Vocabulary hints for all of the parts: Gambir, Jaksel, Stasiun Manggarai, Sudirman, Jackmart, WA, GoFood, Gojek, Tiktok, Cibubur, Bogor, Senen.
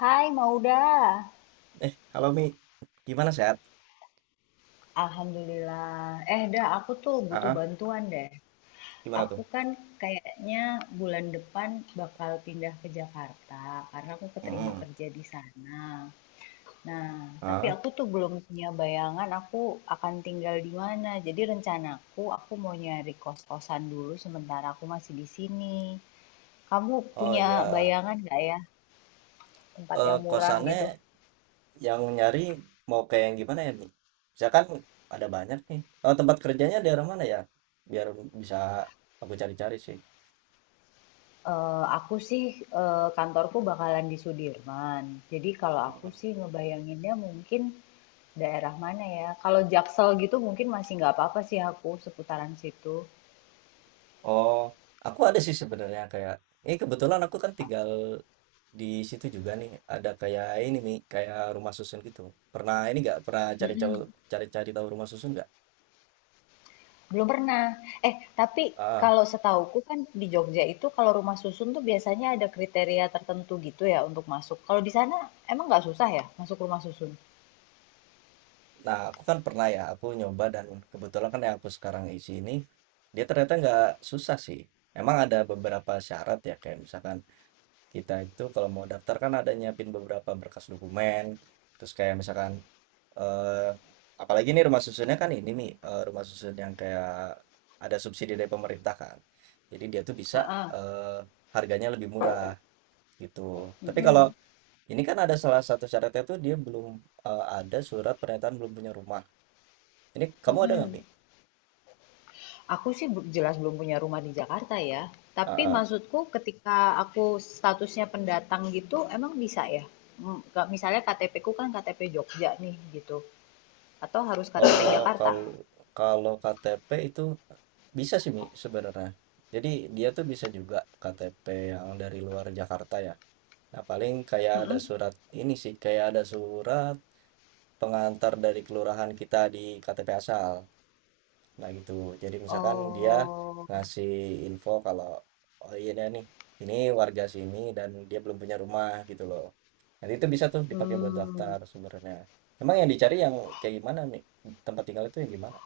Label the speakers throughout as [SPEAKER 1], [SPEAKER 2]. [SPEAKER 1] Hai Mauda,
[SPEAKER 2] Eh, halo Mi, gimana sehat?
[SPEAKER 1] Alhamdulillah. Eh dah, aku tuh butuh
[SPEAKER 2] Ah,
[SPEAKER 1] bantuan deh.
[SPEAKER 2] gimana
[SPEAKER 1] Aku
[SPEAKER 2] tuh?
[SPEAKER 1] kan kayaknya bulan depan bakal pindah ke Jakarta karena aku keterima
[SPEAKER 2] Mm.
[SPEAKER 1] kerja di sana. Nah, tapi
[SPEAKER 2] Ah,
[SPEAKER 1] aku tuh belum punya bayangan aku akan tinggal di mana. Jadi rencanaku aku mau nyari kos-kosan dulu sementara aku masih di sini. Kamu
[SPEAKER 2] oh
[SPEAKER 1] punya
[SPEAKER 2] ya,
[SPEAKER 1] bayangan nggak ya tempat yang murah
[SPEAKER 2] kosannya
[SPEAKER 1] gitu?
[SPEAKER 2] yang nyari mau kayak yang gimana ya Mi? Misalkan ada banyak nih. Oh, tempat kerjanya daerah mana ya? Biar bisa aku cari-cari sih.
[SPEAKER 1] Aku sih, kantorku bakalan di Sudirman. Jadi kalau aku
[SPEAKER 2] Mm.
[SPEAKER 1] sih ngebayanginnya mungkin daerah mana ya, kalau Jaksel gitu mungkin masih nggak apa-apa sih aku seputaran situ.
[SPEAKER 2] Oh, aku ada sih sebenarnya kayak, ini kebetulan aku kan tinggal di situ juga nih. Ada kayak ini Mi, kayak rumah susun gitu. Pernah ini nggak? Pernah
[SPEAKER 1] Mhm,
[SPEAKER 2] cari-cari tahu rumah susun nggak?
[SPEAKER 1] belum pernah. Eh, tapi
[SPEAKER 2] Ah.
[SPEAKER 1] kalau setauku kan di Jogja itu kalau rumah susun tuh biasanya ada kriteria tertentu gitu ya untuk masuk. Kalau di sana emang nggak susah ya masuk rumah susun?
[SPEAKER 2] Nah, aku kan pernah ya, aku nyoba dan kebetulan kan yang aku sekarang isi ini, dia ternyata nggak susah sih. Emang ada beberapa syarat ya, kayak misalkan kita itu kalau mau daftar kan ada nyiapin beberapa berkas dokumen, terus kayak misalkan, eh, apalagi nih rumah susunnya kan ini nih, rumah susun yang kayak ada subsidi dari pemerintah kan. Jadi dia tuh bisa
[SPEAKER 1] Heeh,
[SPEAKER 2] harganya lebih murah gitu. Tapi kalau
[SPEAKER 1] mhm,
[SPEAKER 2] ini kan ada salah satu syaratnya tuh dia belum ada surat pernyataan belum punya rumah. Ini kamu ada nggak,
[SPEAKER 1] mhm.
[SPEAKER 2] Mi?
[SPEAKER 1] Aku sih jelas belum punya rumah di Jakarta ya.
[SPEAKER 2] Ah,
[SPEAKER 1] Tapi
[SPEAKER 2] ah.
[SPEAKER 1] maksudku ketika aku statusnya pendatang gitu, emang bisa ya? Misalnya KTP ku kan KTP Jogja nih gitu. Atau harus KTP
[SPEAKER 2] Oh,
[SPEAKER 1] Jakarta?
[SPEAKER 2] kalau kalau KTP itu bisa sih, Mi, sebenarnya. Jadi dia tuh bisa juga KTP yang dari luar Jakarta ya. Nah, paling kayak ada
[SPEAKER 1] Mm-mm.
[SPEAKER 2] surat ini sih, kayak ada surat pengantar dari kelurahan kita di KTP asal. Nah gitu. Jadi misalkan dia
[SPEAKER 1] Oh,
[SPEAKER 2] ngasih info kalau, oh iya dah nih, ini warga sini dan dia belum punya rumah gitu loh. Nanti itu bisa tuh dipakai buat
[SPEAKER 1] hmm.
[SPEAKER 2] daftar sebenarnya. Emang yang dicari yang kayak gimana nih? Tempat tinggal itu yang gimana?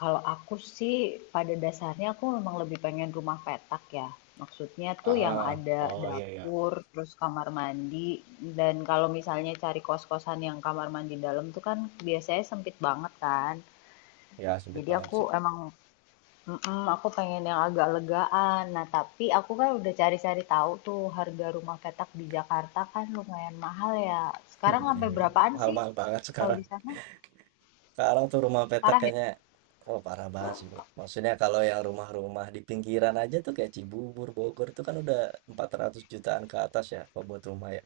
[SPEAKER 1] Kalau aku sih pada dasarnya aku memang lebih pengen rumah petak ya. Maksudnya tuh yang
[SPEAKER 2] Ah,
[SPEAKER 1] ada
[SPEAKER 2] oh iya iya.
[SPEAKER 1] dapur, terus kamar mandi, dan kalau misalnya cari kos-kosan yang kamar mandi dalam tuh kan biasanya sempit banget kan.
[SPEAKER 2] Ya sulit
[SPEAKER 1] Jadi
[SPEAKER 2] banget
[SPEAKER 1] aku
[SPEAKER 2] sih.
[SPEAKER 1] emang mhm, aku pengen yang agak legaan. Nah, tapi aku kan udah cari-cari tahu tuh harga rumah petak di Jakarta kan lumayan mahal ya. Sekarang sampai berapaan sih
[SPEAKER 2] Mahal-mahal banget
[SPEAKER 1] kalau
[SPEAKER 2] sekarang.
[SPEAKER 1] di sana?
[SPEAKER 2] Sekarang tuh rumah petak
[SPEAKER 1] Parah ya?
[SPEAKER 2] kayaknya, oh parah banget sih, Mi. Maksudnya kalau yang rumah-rumah di pinggiran aja tuh kayak Cibubur, Bogor itu kan udah 400 jutaan ke atas ya kalau buat rumah ya.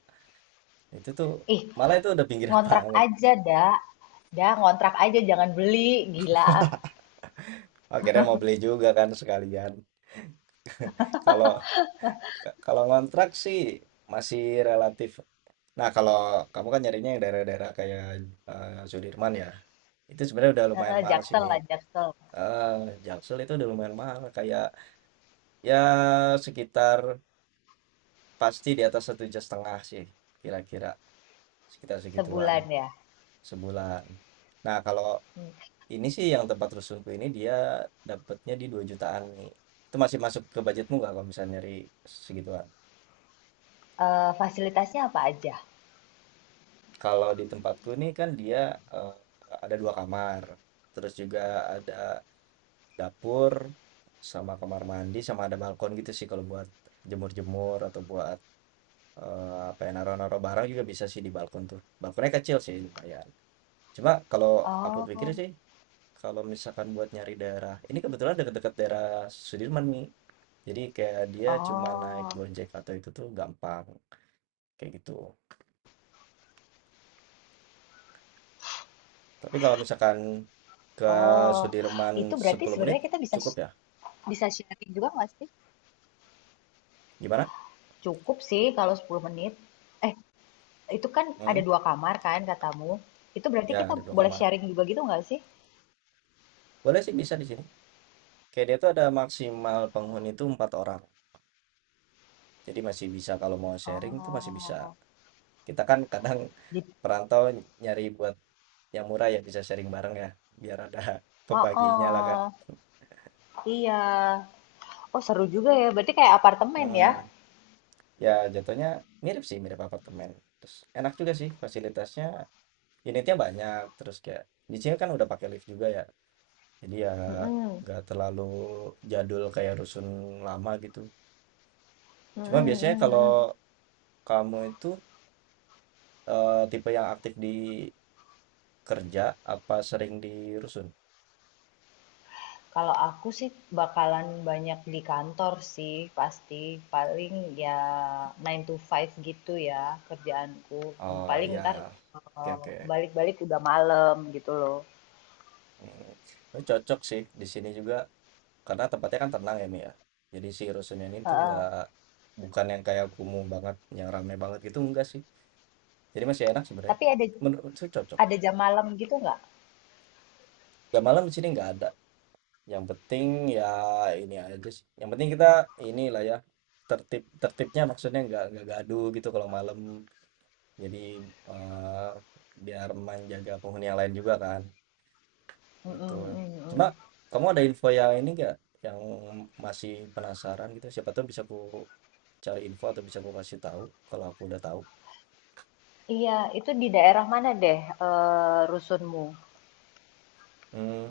[SPEAKER 2] Itu tuh
[SPEAKER 1] Ih,
[SPEAKER 2] malah itu udah pinggiran
[SPEAKER 1] ngontrak
[SPEAKER 2] banget.
[SPEAKER 1] aja dah. Dah, ngontrak aja jangan beli, gila.
[SPEAKER 2] Akhirnya mau beli juga kan sekalian. Kalau kalau ngontrak sih masih relatif. Nah, kalau kamu kan nyarinya yang daerah-daerah kayak Sudirman ya. Itu sebenarnya udah lumayan
[SPEAKER 1] Heeh,
[SPEAKER 2] mahal sih,
[SPEAKER 1] Jaksel
[SPEAKER 2] Mi.
[SPEAKER 1] lah, Jaksel.
[SPEAKER 2] Eh, Jaksel itu udah lumayan mahal kayak ya sekitar pasti di atas 1,5 juta sih kira-kira sekitar segituan
[SPEAKER 1] Sebulan ya.
[SPEAKER 2] sebulan. Nah, kalau
[SPEAKER 1] Hmm.
[SPEAKER 2] ini sih yang tempat rusunku ini dia dapatnya di 2 jutaan nih. Itu masih masuk ke budgetmu nggak kalau misalnya nyari segituan?
[SPEAKER 1] Eh, fasilitasnya apa aja?
[SPEAKER 2] Kalau di tempatku nih kan dia eh, ada dua kamar, terus juga ada dapur sama kamar mandi sama ada balkon gitu sih kalau buat jemur-jemur atau buat apa ya naro-naro barang juga bisa sih di balkon tuh. Balkonnya kecil sih lumayan. Cuma kalau aku pikir
[SPEAKER 1] Oh,
[SPEAKER 2] sih kalau misalkan buat nyari daerah, ini kebetulan dekat-dekat daerah Sudirman nih. Jadi kayak dia cuma
[SPEAKER 1] oh,
[SPEAKER 2] naik Gojek atau itu tuh gampang, kayak gitu. Tapi kalau misalkan ke
[SPEAKER 1] oh.
[SPEAKER 2] Sudirman
[SPEAKER 1] Itu berarti
[SPEAKER 2] 10 menit
[SPEAKER 1] sebenarnya kita bisa
[SPEAKER 2] cukup ya?
[SPEAKER 1] bisa sharing juga nggak sih?
[SPEAKER 2] Gimana?
[SPEAKER 1] Cukup sih kalau 10 menit. Eh, itu kan ada
[SPEAKER 2] Hmm?
[SPEAKER 1] dua kamar kan katamu. Itu berarti
[SPEAKER 2] Ya,
[SPEAKER 1] kita
[SPEAKER 2] ada dua
[SPEAKER 1] boleh
[SPEAKER 2] kamar.
[SPEAKER 1] sharing juga gitu nggak sih?
[SPEAKER 2] Boleh sih bisa di sini. Kayak dia tuh ada maksimal penghuni itu empat orang. Jadi masih bisa kalau mau sharing tuh masih bisa.
[SPEAKER 1] Oh,
[SPEAKER 2] Kita kan kadang
[SPEAKER 1] jadi,
[SPEAKER 2] perantau nyari buat yang murah ya bisa sharing bareng ya, biar ada
[SPEAKER 1] oh,
[SPEAKER 2] pembaginya lah kan.
[SPEAKER 1] oh, iya. Oh, seru juga ya. Berarti kayak apartemen ya?
[SPEAKER 2] Hmm. Ya, jatuhnya mirip sih, mirip apartemen. Terus enak juga sih fasilitasnya unitnya banyak terus kayak di sini kan udah pakai lift juga ya jadi ya
[SPEAKER 1] Mm-mm.
[SPEAKER 2] nggak terlalu jadul kayak rusun lama gitu cuma
[SPEAKER 1] Mm-mm,
[SPEAKER 2] biasanya kalau
[SPEAKER 1] mm-mm.
[SPEAKER 2] kamu itu tipe yang aktif di kerja apa sering di rusun.
[SPEAKER 1] Kalau aku sih bakalan banyak di kantor sih, pasti. Paling ya 9 to 5 gitu ya kerjaanku.
[SPEAKER 2] Oh
[SPEAKER 1] Paling
[SPEAKER 2] ya,
[SPEAKER 1] ntar
[SPEAKER 2] oke
[SPEAKER 1] eh,
[SPEAKER 2] oke.
[SPEAKER 1] balik-balik udah malam gitu loh.
[SPEAKER 2] Hmm, tapi cocok sih di sini juga karena tempatnya kan tenang ya Mi ya jadi si rusun ini tuh
[SPEAKER 1] Heeh.
[SPEAKER 2] nggak bukan yang kayak kumuh banget yang ramai banget gitu enggak sih jadi masih enak sebenarnya
[SPEAKER 1] Tapi ada
[SPEAKER 2] menurut saya cocok.
[SPEAKER 1] ada jam malam gitu nggak?
[SPEAKER 2] Gak malam di sini nggak ada. Yang penting ya ini aja sih, yang penting kita inilah ya, tertib tertibnya maksudnya nggak gaduh gitu kalau malam. Jadi, eee, biar menjaga penghuni yang lain juga kan, gitu.
[SPEAKER 1] Mm-mm,
[SPEAKER 2] Cuma
[SPEAKER 1] mm-mm.
[SPEAKER 2] kamu ada info yang ini nggak, yang masih penasaran gitu? Siapa tuh bisa ku cari info atau bisa ku kasih tahu kalau aku udah tahu.
[SPEAKER 1] Iya, itu di daerah mana deh rusunmu?
[SPEAKER 2] Hmm.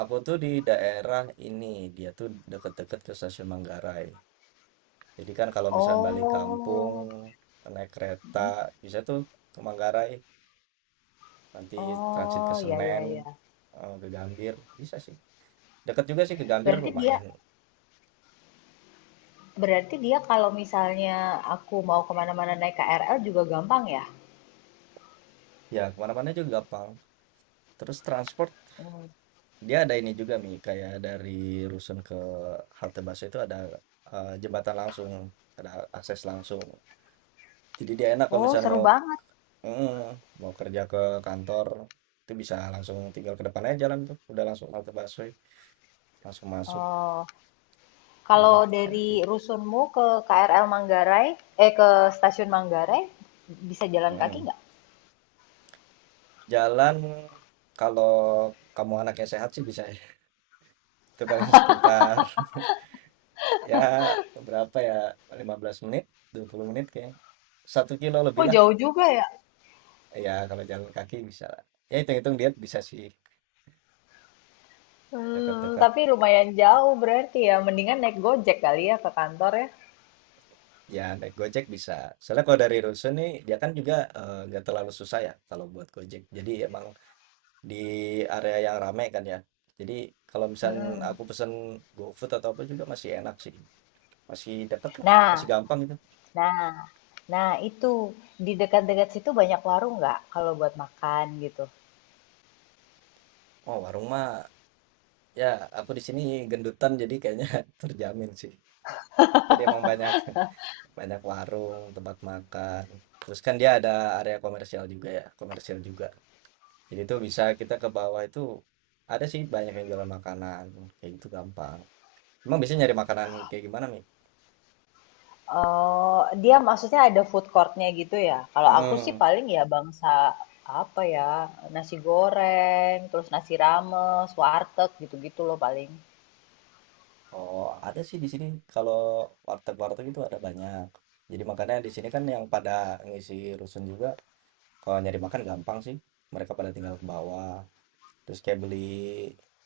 [SPEAKER 2] Aku tuh di daerah ini, dia tuh deket-deket ke Stasiun Manggarai. Jadi kan kalau misalnya balik kampung,
[SPEAKER 1] Oh,
[SPEAKER 2] naik kereta,
[SPEAKER 1] hmm.
[SPEAKER 2] bisa tuh ke Manggarai, nanti transit ke
[SPEAKER 1] Oh, ya ya
[SPEAKER 2] Senen,
[SPEAKER 1] ya.
[SPEAKER 2] eh, ke Gambir, bisa sih. Dekat juga sih ke Gambir
[SPEAKER 1] Berarti dia
[SPEAKER 2] lumayan.
[SPEAKER 1] berarti dia kalau misalnya aku mau kemana-mana naik KRL juga gampang ya?
[SPEAKER 2] Ya, kemana-mana juga gampang. Terus transport,
[SPEAKER 1] Mm.
[SPEAKER 2] dia ada ini juga Mi, kayak dari Rusun ke halte bus itu ada jembatan langsung, ada akses langsung. Jadi dia enak kalau
[SPEAKER 1] Oh,
[SPEAKER 2] misalnya
[SPEAKER 1] seru
[SPEAKER 2] mau
[SPEAKER 1] banget.
[SPEAKER 2] mm, mau kerja ke kantor, itu bisa langsung tinggal ke depan aja jalan tuh, udah langsung halte busway, langsung masuk.
[SPEAKER 1] Oh, kalau
[SPEAKER 2] Mhm, enak
[SPEAKER 1] dari
[SPEAKER 2] sih.
[SPEAKER 1] rusunmu ke KRL Manggarai, ke stasiun Manggarai bisa jalan kaki
[SPEAKER 2] Mhm.
[SPEAKER 1] nggak?
[SPEAKER 2] Jalan kalau kamu anaknya sehat sih bisa ya, itu paling sekitar ya berapa ya, 15 menit, 20 menit kayaknya. 1 kilo lebih
[SPEAKER 1] Oh
[SPEAKER 2] lah,
[SPEAKER 1] jauh juga ya.
[SPEAKER 2] ya kalau jalan kaki bisa lah. Ya hitung-hitung diet bisa sih, dekat-dekat,
[SPEAKER 1] Tapi lumayan jauh berarti ya, mendingan naik Gojek kali ya ke kantor ya?
[SPEAKER 2] ya naik Gojek bisa. Soalnya kalau dari rusun nih, dia kan juga, nggak terlalu susah ya kalau buat Gojek. Jadi emang di area yang ramai kan ya. Jadi kalau misal
[SPEAKER 1] Mhm.
[SPEAKER 2] aku pesen GoFood atau apa juga masih enak sih. Masih deket lah masih
[SPEAKER 1] Nah
[SPEAKER 2] gampang itu.
[SPEAKER 1] nah nah itu, di dekat-dekat situ banyak warung nggak kalau buat makan gitu?
[SPEAKER 2] Oh, warung mah ya aku di sini gendutan jadi kayaknya terjamin sih. Jadi emang banyak banyak warung, tempat makan. Terus kan dia ada area komersial juga ya, komersial juga. Jadi itu bisa kita ke bawah itu ada sih banyak yang jualan makanan kayak gitu gampang. Emang biasanya nyari makanan kayak gimana, Mi?
[SPEAKER 1] Oh, dia maksudnya ada food courtnya gitu ya? Kalau aku sih
[SPEAKER 2] Hmm.
[SPEAKER 1] paling ya bangsa, apa ya, nasi goreng, terus nasi rames, warteg, gitu-gitu loh paling.
[SPEAKER 2] Oh, ada sih di sini kalau warteg-warteg itu ada banyak. Jadi makanya di sini kan yang pada ngisi rusun juga. Kalau nyari makan gampang sih, mereka pada tinggal ke bawah, terus kayak beli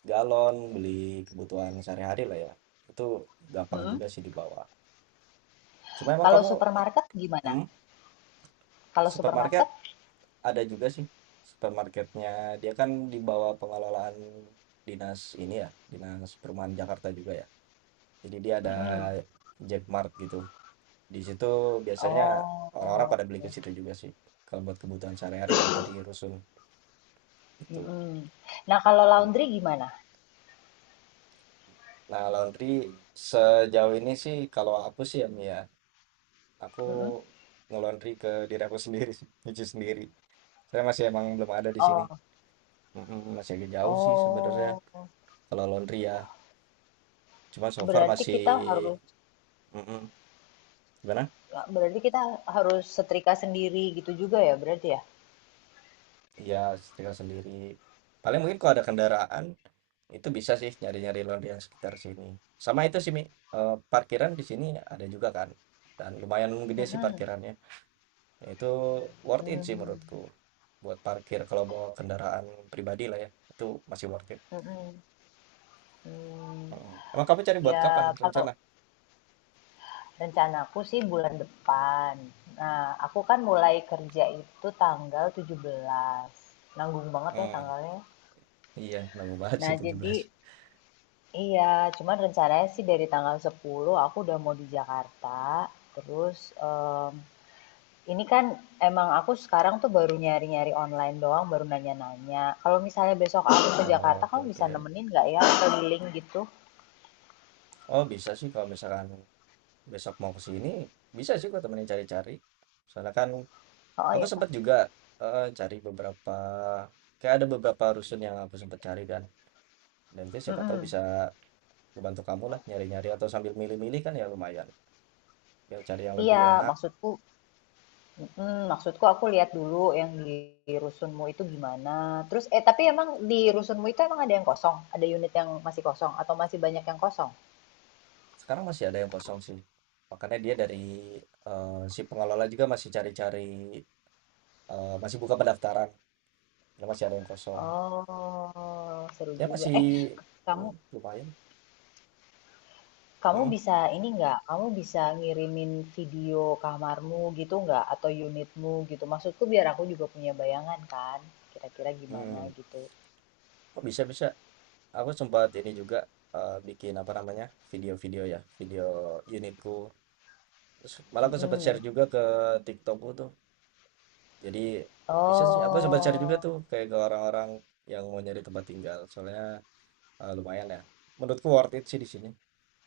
[SPEAKER 2] galon, beli kebutuhan sehari-hari lah ya, itu gampang
[SPEAKER 1] Mhm.
[SPEAKER 2] juga sih di bawah. Cuma emang
[SPEAKER 1] Kalau
[SPEAKER 2] kamu, eh,
[SPEAKER 1] supermarket gimana?
[SPEAKER 2] hmm,
[SPEAKER 1] Kalau
[SPEAKER 2] supermarket
[SPEAKER 1] supermarket?
[SPEAKER 2] ada juga sih, supermarketnya dia kan di bawah pengelolaan dinas ini ya, dinas perumahan Jakarta juga ya. Jadi dia ada
[SPEAKER 1] Mhm.
[SPEAKER 2] Jackmart gitu, di situ biasanya orang-orang
[SPEAKER 1] Oh.
[SPEAKER 2] pada beli ke situ juga sih, kalau buat kebutuhan sehari-hari ya dari rusun itu.
[SPEAKER 1] Mhm. Nah, kalau
[SPEAKER 2] Hmm.
[SPEAKER 1] laundry gimana?
[SPEAKER 2] Nah, laundry sejauh ini sih kalau aku sih ya Mia, aku
[SPEAKER 1] Mhm.
[SPEAKER 2] nge-laundry ke diri aku sendiri sih, nyuci sendiri. Saya masih emang belum ada di sini.
[SPEAKER 1] Oh
[SPEAKER 2] Mm-mm, masih agak jauh sih sebenarnya
[SPEAKER 1] oh,
[SPEAKER 2] kalau laundry ya. Cuma so far
[SPEAKER 1] berarti
[SPEAKER 2] masih
[SPEAKER 1] kita harus
[SPEAKER 2] mm-mm, gimana?
[SPEAKER 1] berarti kita setrika sendiri gitu juga ya berarti ya?
[SPEAKER 2] Ya setrika sendiri. Paling mungkin kalau ada kendaraan itu bisa sih nyari-nyari laundry yang sekitar sini. Sama itu sih Mi, eh, parkiran di sini ada juga kan. Dan lumayan gede sih
[SPEAKER 1] Mhm.
[SPEAKER 2] parkirannya. Itu worth it sih
[SPEAKER 1] Mmm,
[SPEAKER 2] menurutku. Buat parkir kalau bawa kendaraan pribadi lah ya, itu masih worth it,
[SPEAKER 1] mhm, mmm,
[SPEAKER 2] mhm. Emang kamu cari buat kapan
[SPEAKER 1] ya kalau
[SPEAKER 2] rencana?
[SPEAKER 1] rencanaku sih bulan depan. Nah, aku kan mulai kerja itu tanggal 17. Nanggung banget ya
[SPEAKER 2] Mmm,
[SPEAKER 1] tanggalnya.
[SPEAKER 2] iya nemu banget
[SPEAKER 1] Nah,
[SPEAKER 2] sih 17.
[SPEAKER 1] jadi iya, cuman rencananya sih dari tanggal 10 aku udah mau di Jakarta. Terus ini kan emang aku sekarang tuh baru nyari-nyari online doang, baru nanya-nanya. Kalau misalnya besok aku ke Jakarta,
[SPEAKER 2] Oke
[SPEAKER 1] kamu bisa
[SPEAKER 2] oke.
[SPEAKER 1] nemenin nggak ya keliling gitu?
[SPEAKER 2] Oh bisa sih kalau misalkan besok mau ke sini, bisa sih aku temenin cari-cari. Soalnya kan
[SPEAKER 1] Oh
[SPEAKER 2] aku
[SPEAKER 1] iya kan?
[SPEAKER 2] sempet juga heeh, cari beberapa kayak ada beberapa rusun yang aku sempet cari kan, dan itu siapa tahu
[SPEAKER 1] Mm-mm.
[SPEAKER 2] bisa ngebantu kamu lah nyari-nyari atau sambil milih-milih kan ya lumayan, biar cari yang lebih
[SPEAKER 1] Iya,
[SPEAKER 2] enak.
[SPEAKER 1] maksudku, mm-mm, maksudku aku lihat dulu yang di rusunmu itu gimana. Terus tapi emang di rusunmu itu emang ada yang kosong? Ada unit yang masih kosong atau masih banyak yang kosong?
[SPEAKER 2] Sekarang masih ada yang kosong sih. Makanya dia dari, si pengelola juga masih cari-cari, masih buka pendaftaran. Ya masih ada yang kosong.
[SPEAKER 1] Oh, seru
[SPEAKER 2] Ya
[SPEAKER 1] juga.
[SPEAKER 2] masih
[SPEAKER 1] Eh, Kamu
[SPEAKER 2] lumayan.
[SPEAKER 1] kamu
[SPEAKER 2] Hmm.
[SPEAKER 1] bisa ini nggak? Kamu bisa ngirimin video kamarmu gitu nggak? Atau unitmu gitu? Maksudku biar aku juga punya bayangan kan, kira-kira gimana
[SPEAKER 2] Mhm.
[SPEAKER 1] gitu.
[SPEAKER 2] Oh bisa bisa. Aku sempat ini juga, bikin apa namanya, video-video ya, video unitku. Terus malah aku sempat share
[SPEAKER 1] Mm-mm.
[SPEAKER 2] juga ke Tiktokku tuh. Jadi bisa sih, aku sempat share juga
[SPEAKER 1] Oh,
[SPEAKER 2] tuh kayak ke orang-orang yang mau nyari tempat tinggal. Soalnya, lumayan ya. Menurutku worth it sih di sini.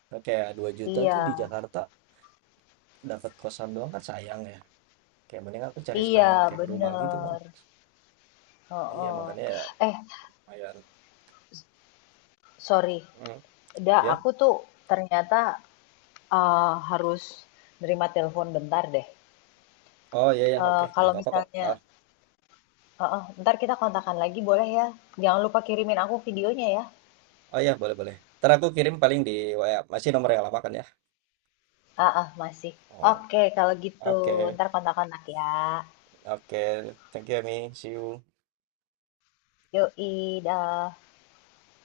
[SPEAKER 2] Kan kayak Rp2.000.000 tuh di
[SPEAKER 1] iya,
[SPEAKER 2] Jakarta dapat kosan doang kan sayang ya, kayak mending aku cari
[SPEAKER 1] iya
[SPEAKER 2] sekalian kayak rumah gitu kan.
[SPEAKER 1] bener.
[SPEAKER 2] Iya
[SPEAKER 1] Heeh.
[SPEAKER 2] makanya ya
[SPEAKER 1] Eh,
[SPEAKER 2] lumayan,
[SPEAKER 1] sorry,
[SPEAKER 2] mhm,
[SPEAKER 1] Da,
[SPEAKER 2] iya,
[SPEAKER 1] aku tuh ternyata eh, harus nerima telepon bentar deh.
[SPEAKER 2] oh iya iya oke
[SPEAKER 1] Eh,
[SPEAKER 2] nggak
[SPEAKER 1] kalau
[SPEAKER 2] apa-apa kok,
[SPEAKER 1] misalnya,
[SPEAKER 2] heeh,
[SPEAKER 1] heeh, ntar kita kontakkan lagi boleh ya? Jangan lupa kirimin aku videonya ya.
[SPEAKER 2] oh iya boleh boleh, entar aku kirim paling di WA, masih nomor yang lama kan ya?
[SPEAKER 1] Ah ah, masih.
[SPEAKER 2] Oh,
[SPEAKER 1] Oke, kalau gitu
[SPEAKER 2] oke
[SPEAKER 1] ntar kontak-kontak ya.
[SPEAKER 2] oke, thank you ya Mi, see you.
[SPEAKER 1] Yoi, dah.